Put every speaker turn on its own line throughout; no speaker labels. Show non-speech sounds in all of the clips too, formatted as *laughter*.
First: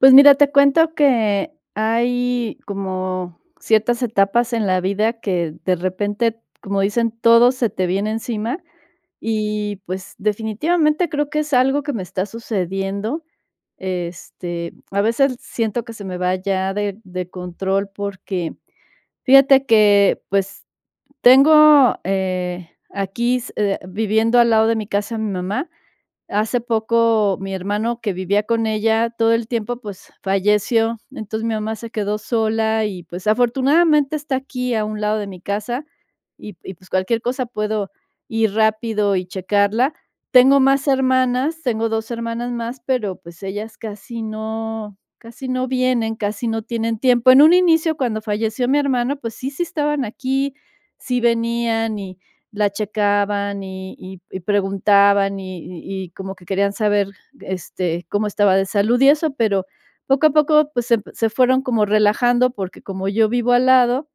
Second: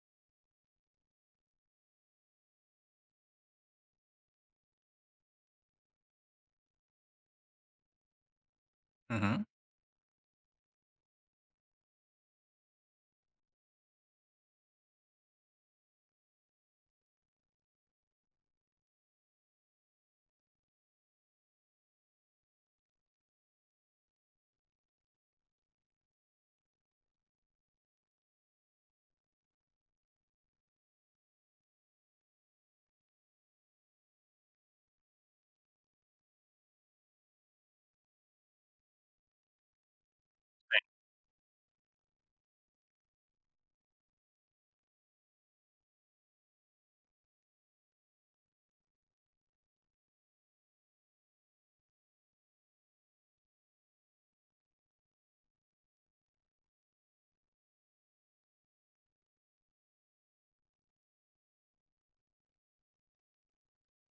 Pues, mira, te cuento que hay como ciertas etapas en la vida que, de repente, como dicen: "Todo se te viene encima"
Ujú.
y, pues, definitivamente, creo que es algo que me está sucediendo. Este, a veces siento que se me va ya de de control porque fíjate que, pues, tengo, eh, aquí s viviendo al lado de mi casa, a mi mamá. Hace poco mi hermano que vivía con ella todo el tiempo, pues falleció. Entonces, mi mamá se quedó sola y, pues, afortunadamente está aquí a un lado de mi casa y p y pues, cualquier cosa puedo ir rápido y checarla. Tengo
Sí.
más hermanas, tengo 2 hermanas más, pero, pues, ellas casi no casi no vienen, casi no tienen tiempo. En un inicio, cuando falleció mi hermano, pues, sí, sí estaban aquí, sí venían y la checaban, y y y preguntaban, y y y como que querían saber, este, cómo estaba de salud y eso, pero poco a poco, pues, se se fueron como relajando porque como yo vivo al lado,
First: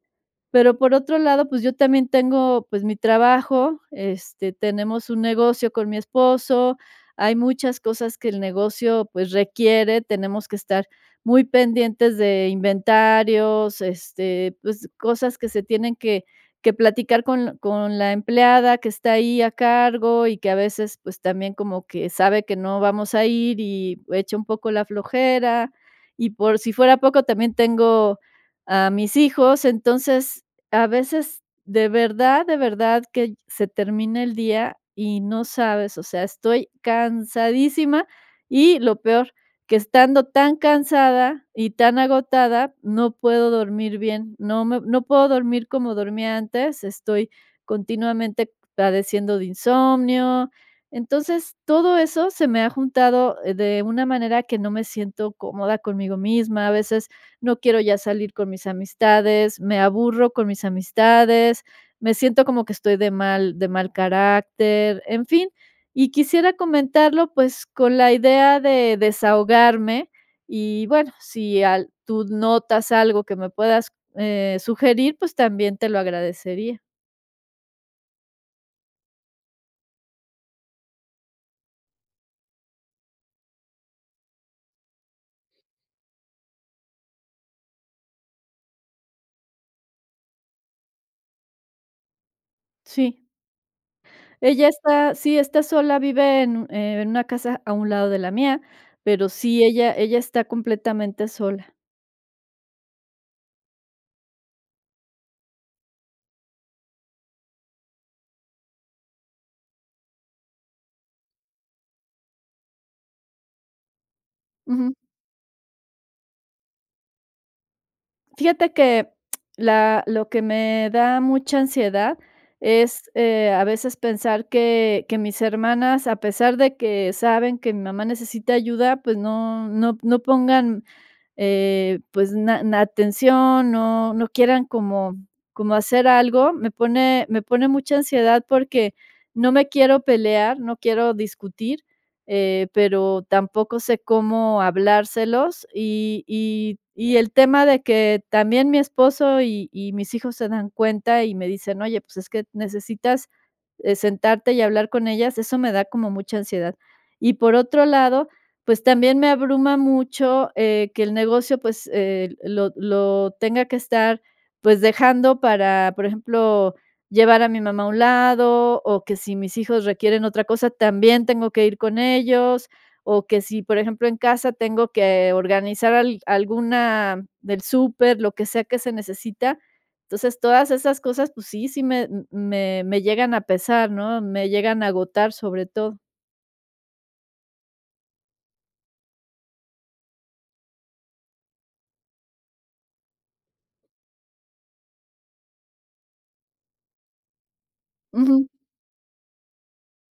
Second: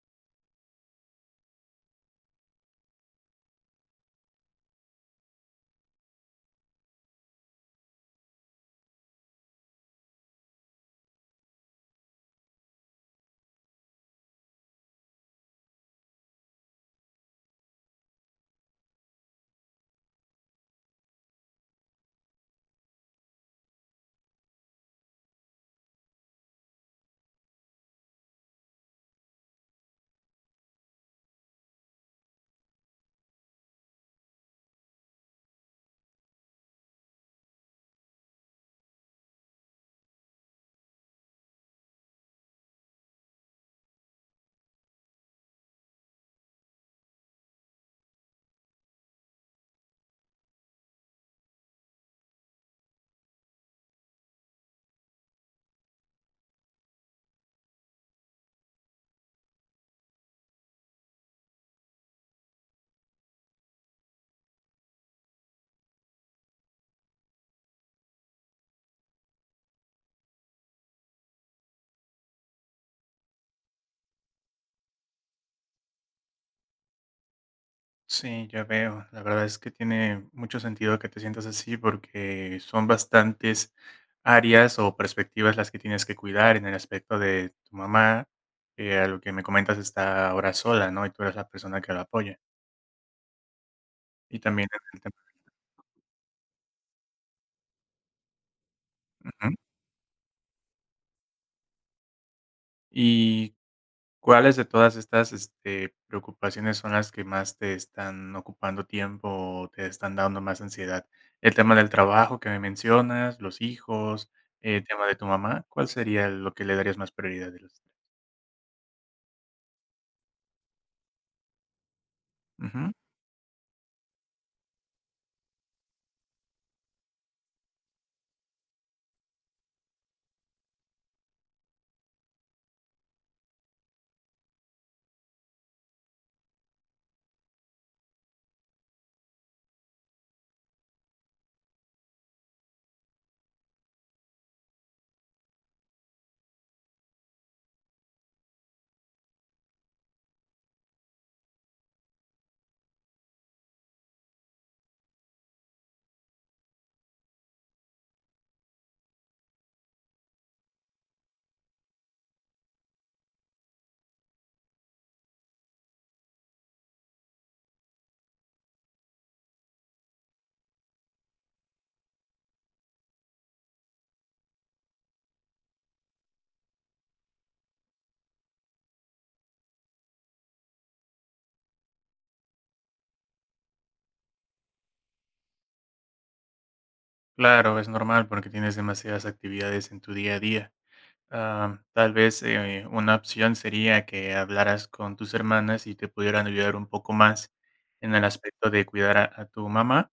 pero por otro lado, pues, yo también tengo, pues, mi trabajo, este, tenemos un negocio con mi esposo, hay muchas cosas que el negocio, pues, requiere, tenemos que estar muy pendientes de inventarios, este, pues, cosas que se tienen que que platicar con con la empleada que está ahí a cargo y que a veces, pues, también como que sabe que no vamos a ir y echa un poco la flojera, y por si fuera poco también tengo a mis hijos. Entonces, a veces, de verdad de verdad que se termina el día y no sabes, o sea, estoy cansadísima, y lo peor, que estando tan cansada y tan agotada, no puedo dormir bien, no me no puedo dormir como dormía antes, estoy continuamente padeciendo de insomnio. Entonces, todo eso se me ha juntado de una manera que no me siento cómoda conmigo misma, a veces no quiero ya salir con mis amistades, me aburro con mis amistades, me siento como que estoy de mal de mal carácter, en fin. Y quisiera comentarlo, pues, con la idea de desahogarme y, bueno, si al tú notas algo que me puedas, eh, sugerir, pues, también te lo agradecería.
Sí, ya veo, la verdad es que tiene mucho sentido, que te sientas así, porque, son bastantes áreas, o perspectivas las que tienes que cuidar, en el aspecto de tu mamá. Eh, a lo que me comentas está ahora sola, ¿no? Y tú eres la persona que la apoya.
Sí.
Y también
Ella
en el tema
está,
del
sí, está
trabajo
sola, vive en uh en una casa, a un lado de la mía, pero
Ujú.
sí, ella ella está completamente sola.
¿Y, cuáles de todas estas, este, preocupaciones, son las que más te están ocupando tiempo, o te están dando más ansiedad? El tema del trabajo, que me mencionas, los hijos, el
Ujú.
tema de tu mamá, ¿cuál sería lo que le darías más prioridad de los 3?
Fíjate, que *smacks lips* la lo que me da mucha ansiedad,
Ujú.
es, eh, a veces pensar que que mis hermanas, a pesar de que saben que mi mamá, necesita ayuda, pues, no no p no pongan, eh, pues, na a atención, no no quieran, como como hacer algo. Me pone me pone mucha ansiedad, porque, no me quiero pelear, no quiero discutir, eh, pero, tampoco sé cómo hablárselos, Y y y el tema de que también mi esposo, y y mis hijos se dan cuenta, y me dicen: "Oye, pues, es que necesitas sentarte, eh, hablar con ellas", eso me da como mucha ansiedad. Y por otro lado, pues, también me abruma mucho, eh, que el negocio, pues, eh, lo lo tenga que estar, pues, dejando para, por ejemplo, llevar a mi mamá, a un lado, o que si mis hijos requieren otra cosa, también, tengo que ir con ellos, o que si, por ejemplo, en casa tengo que organizar al alguna del súper, lo que sea que se necesita. Entonces, todas esas cosas, pues sí sí, me me me llegan a pesar, ¿no? Me llegan a agotar, sobre todo.
Claro, es normal porque, tienes demasiadas actividades en tu día a día. Ah, tal vez, eh, una opción sería que hablaras con tus hermanas y te pudieran ayudar un poco más en el
Ujú.
aspecto de cuidar a a tu mamá,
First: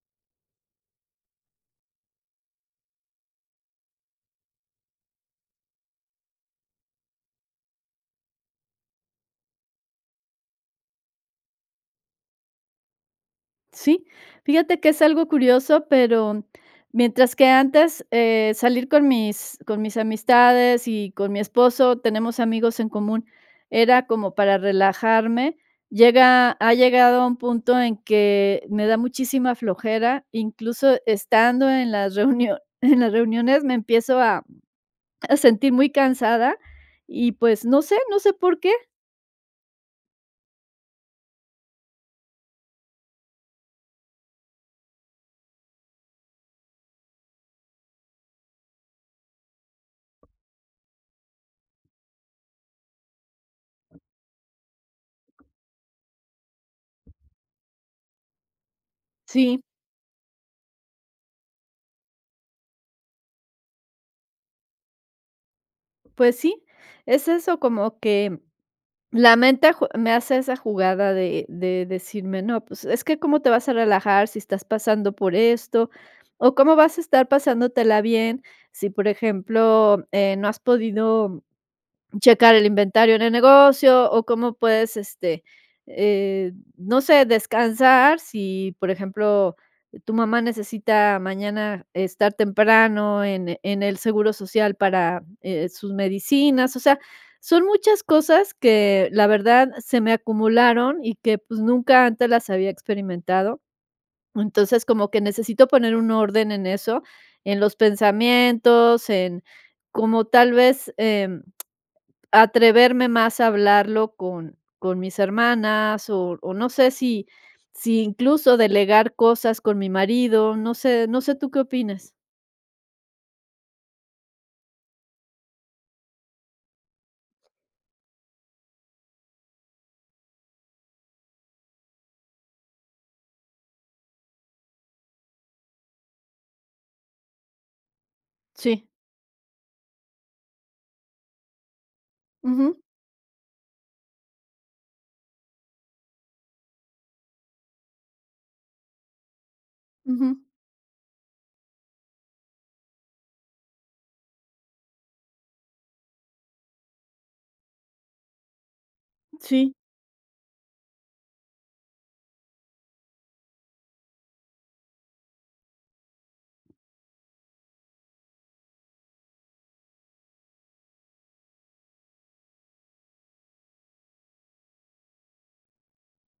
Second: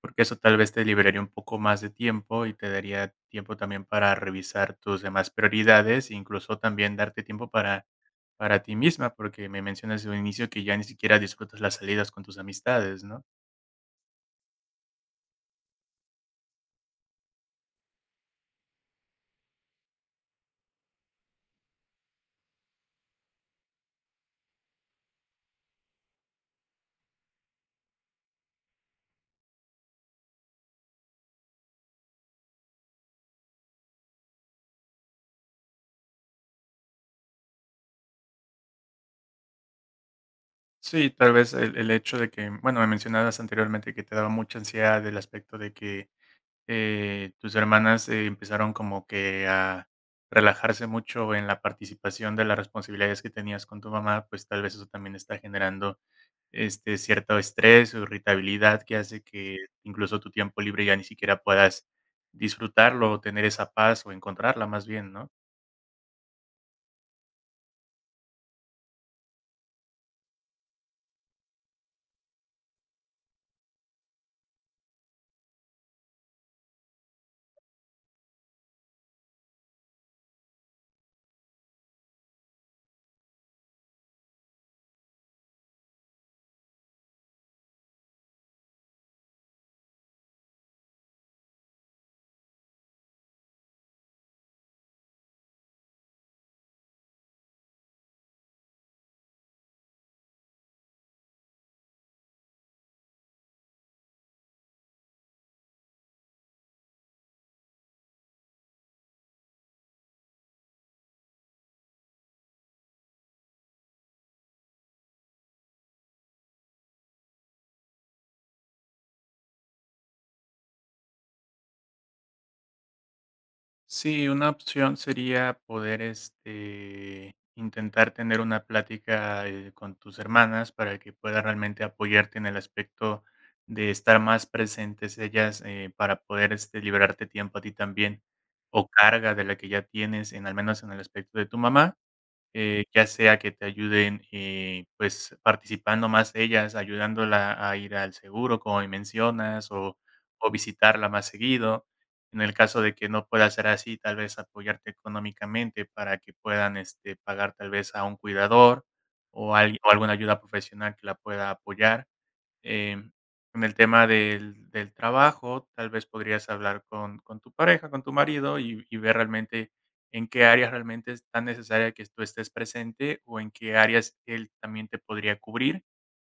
porque, eso tal vez te liberaría un poco más de tiempo y te daría tiempo también para revisar tus demás prioridades, incluso también, darte tiempo para para ti misma, porque me mencionas desde un inicio que ya ni siquiera disfrutas las salidas con tus amistades, ¿no?
Sí. Fíjate que es algo curioso, pero, mientras que antes, eh, salir con mis con mis amistades y con mi esposo, tenemos amigos en común, era como para relajarme, llega ha llegado a un punto en que me da muchísima flojera, incluso estando en las reunio *chuckles* en las reuniones me empiezo a a sentir muy cansada y, pues, no sé no sé, por qué.
Sí, tal vez, el el hecho de que, bueno, me mencionabas anteriormente que te daba mucha ansiedad del aspecto de que, eh, tus hermanas empezaron como que a relajarse mucho en la participación de las responsabilidades que tenías con tu mamá, pues, tal vez eso también está generando, este, cierto estrés, o irritabilidad que hace que
Sí.
incluso tu tiempo libre ya ni siquiera puedas disfrutarlo, o tener esa paz o encontrarla más bien, ¿no?
Pues sí, es eso, como que la mente jue me hace esa jugada de de decirme, no, pues, es que cómo te vas a relajar, si estás pasando por esto, o cómo vas a estar pasándotela bien, si, por ejemplo, eh, no has podido checar el inventario en el negocio, o cómo puedes, este, eh, no sé, descansar si, por ejemplo, tu mamá necesita, mañana estar temprano en en el seguro social, eh, para sus medicinas. O sea, son muchas cosas que, la verdad, se me acumularon y que, pues, nunca antes las había experimentado. Entonces, como que necesito, poner un orden en eso, en los pensamientos, en como tal vez, em, atreverme más a hablarlo con con mis hermanas, o o no sé, si si incluso delegar cosas con mi marido, no sé no sé, tú qué opines.
Sí, una opción, sería poder, este, intentar, tener una plática, eh, con tus hermanas, para que puedan, realmente apoyarte en el aspecto, de estar más presentes ellas, eh, para poder este liberarte tiempo a ti también, o
Sí.
carga de la que ya tienes, en al menos en el aspecto de tu mamá.
Ujú.
Eh, ya sea que te ayuden, eh, pues, participando más ellas, ayudándola a ir al seguro, como mencionas, o
Ujú.
o visitarla más seguido. En el caso de que no pueda ser así, tal vez, apoyarte económicamente, para que puedan, este, pagar tal vez, a un cuidador, o
Sí.
algui o alguna ayuda profesional que la pueda apoyar. Em, en el tema del del trabajo, tal vez, podrías hablar con con tu pareja, con tu marido, y y ver realmente en qué área, realmente es tan necesaria, que tú estés presente, o en qué áreas, él también te podría cubrir.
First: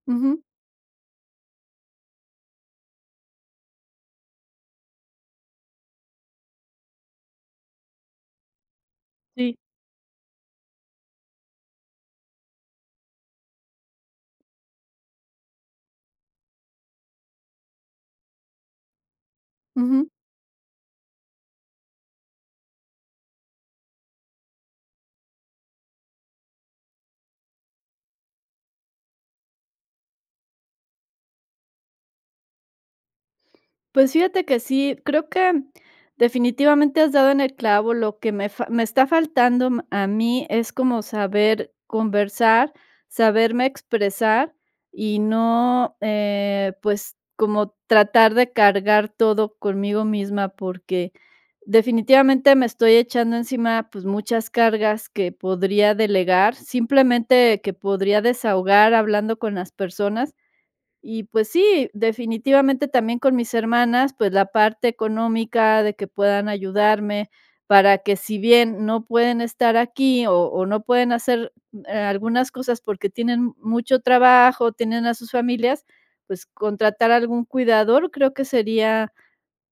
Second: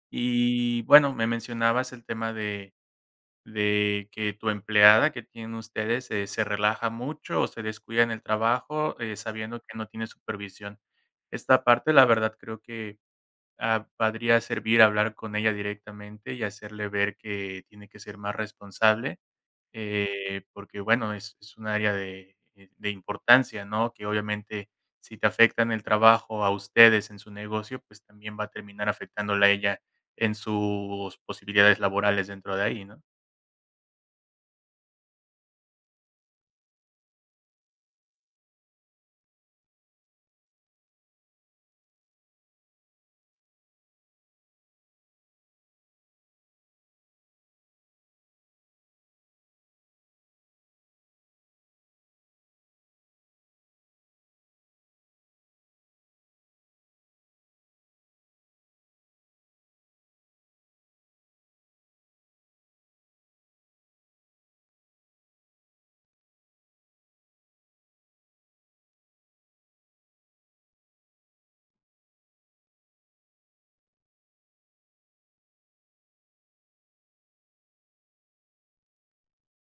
Ujú.
Y y bueno, me mencionabas el tema de de que, tu empleada, que tienen ustedes, eh, se se relaja mucho, o se descuida en el trabajo, eh,
Sí.
sabiendo que no tiene supervisión. Esta parte, la verdad, creo que, ah, podría, servir hablar con ella directamente, y hacerle ver, que tiene que ser más responsable,
Ujú.
eh, porque bueno, es es un área de de importancia, ¿no? Que obviamente, si te afecta en el trabajo a ustedes en su negocio, pues, también va a terminar afectándola a ella, en sus posibilidades laborales dentro de ahí, ¿no?
Pues fíjate que sí, creo que definitivamente, has dado en el clavo, lo que me fa me está faltando a mí, es como saber conversar, saberme expresar, y no, eh, pues, como tratar de cargar todo conmigo misma, porque, definitivamente me estoy echando encima, pues, muchas cargas que podría delegar, simplemente, que podría desahogar hablando con las personas. Y, pues, sí, definitivamente también, con mis hermanas, pues, la parte económica, de que puedan ayudarme, para que si bien no pueden estar aquí, o o no pueden hacer algunas cosas, porque, tienen mucho trabajo, tienen a sus familias, pues, contratar algún cuidador, creo que sería,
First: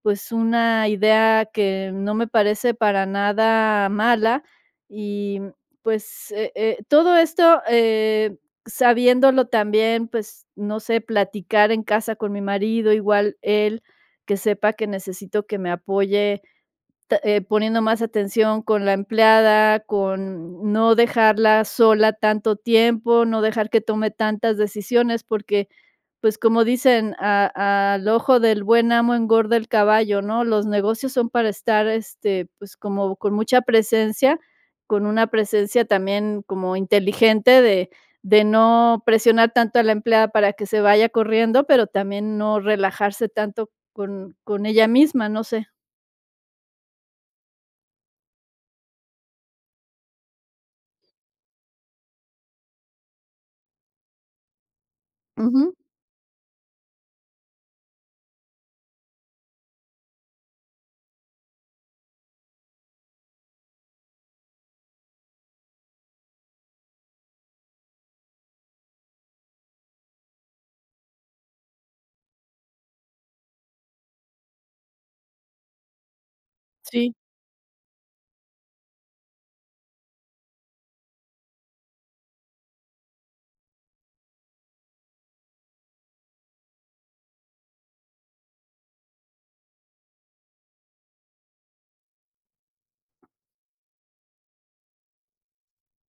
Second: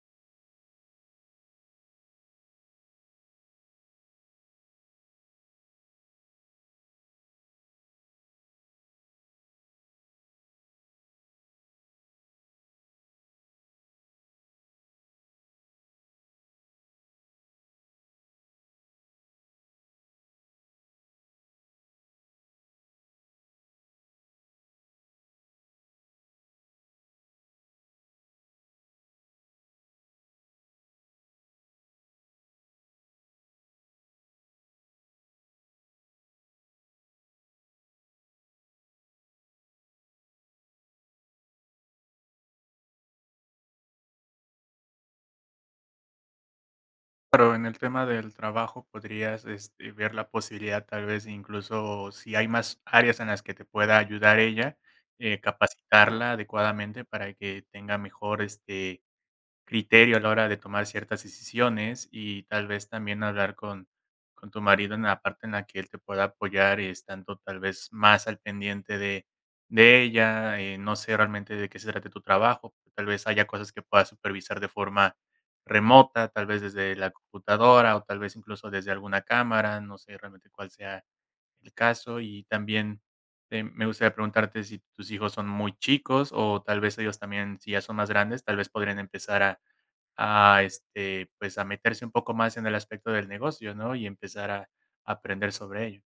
pues, una idea que no me parece para nada mala. Y, mm, pues, eh eh, todo esto, eh, sabiéndolo también, pues, no sé, platicar en casa con mi marido, igual él, que sepa que necesito que me apoye, ta poniendo más atención con la empleada, con no dejarla sola tanto tiempo, no dejar que tome tantas decisiones, porque, pues, como dicen, a a al ojo del buen amo, engorda el caballo, ¿no? Los negocios son para estar, este, pues, como con mucha presencia, con una presencia también, como inteligente de de no presionar tanto a la empleada, para que se vaya corriendo, pero, también, no relajarse tanto con con ella misma, no sé.
Pero, en el tema del trabajo, podrías, este, ver la posibilidad, tal vez incluso, si hay más áreas en las que te pueda ayudar ella. Eh,
Ujú.
capacitarla adecuadamente para que tenga mejor, este, criterio a la hora de tomar ciertas decisiones y tal vez, también hablar con con tu marido en la parte en la que él te pueda apoyar estando tal vez más al pendiente de de ella, eh, no sé realmente de se trate tu trabajo, tal vez haya cosas que puedas supervisar de forma remota, tal vez desde la
Sí.
computadora, o tal vez, incluso desde alguna cámara, no sé realmente cuál sea el caso. Y también, em, me gustaría preguntarte si tus hijos son muy chicos, o tal vez ellos también, si ya son más grandes, tal vez podrían empezar a a este, pues, a meterse un poco más en el aspecto del negocio, ¿no? Y empezar a aprender sobre ello.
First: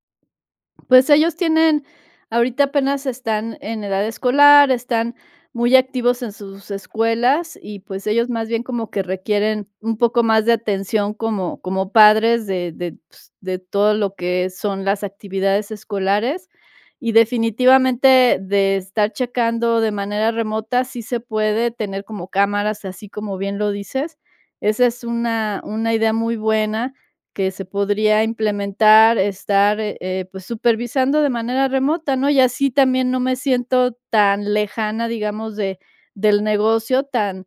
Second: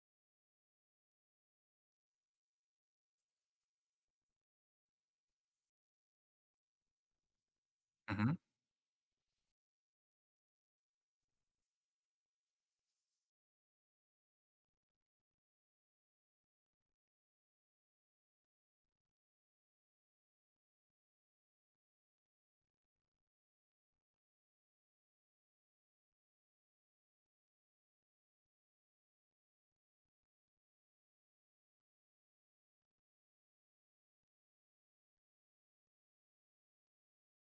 Pues, ellos tienen, ahorita apenas están en edad escolar, están muy activos en sus escuelas y, pues, ellos
Ujú.
más bien como que requieren un poco más de atención como como padres de de, pues, de todo lo que son las actividades escolares. Y definitivamente, de estar checando de manera remota, sí se puede tener como cámaras, así como bien lo dices. Esa es una una idea muy buena que se podría implementar, estar, eh, pues, supervisando de manera remota, ¿no? Y así también no me siento tan lejana, digamos, de del negocio tan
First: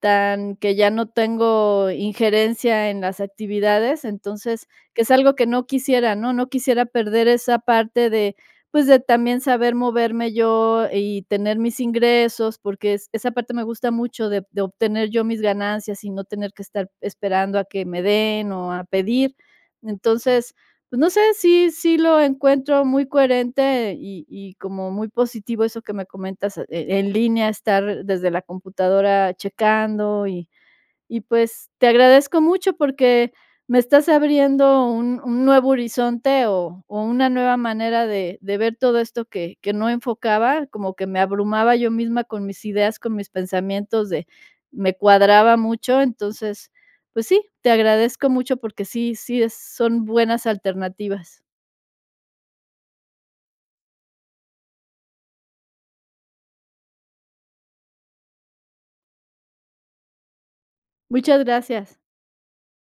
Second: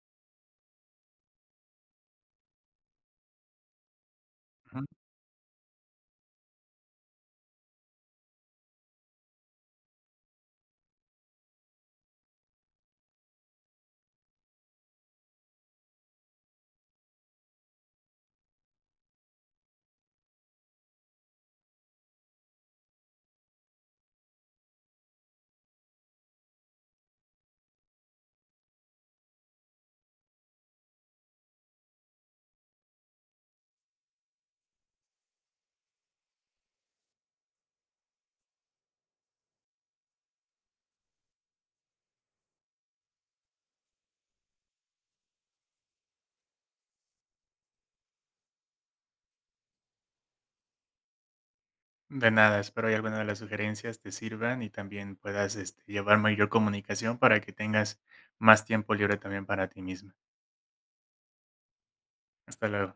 tan que ya no tengo injerencia en las actividades. Entonces,
Ujú.
que es algo que no quisiera, ¿no? No quisiera perder esa parte de, pues, de también saber moverme yo y tener mis ingresos, porque, es esa parte me gusta mucho de de obtener yo mis ganancias y no tener que estar esperando a que me den, o a pedir. Entonces, pues, no sé, sí sí lo encuentro muy coherente y y como muy positivo eso que me comentas, eh, en línea estar desde la computadora checando y y, pues, te agradezco mucho, porque, me estás abriendo un un nuevo horizonte o o una nueva manera de de ver todo esto, que que no enfocaba, como que me abrumaba yo misma con mis ideas, con mis pensamientos de me cuadraba mucho. Entonces, pues sí, te agradezco mucho porque, sí sí es son buenas alternativas.
De nada, espero y alguna de las sugerencias te sirvan y también puedas, este, llevar mayor comunicación para que tengas más tiempo libre también para ti misma.
Muchas gracias.
Hasta luego.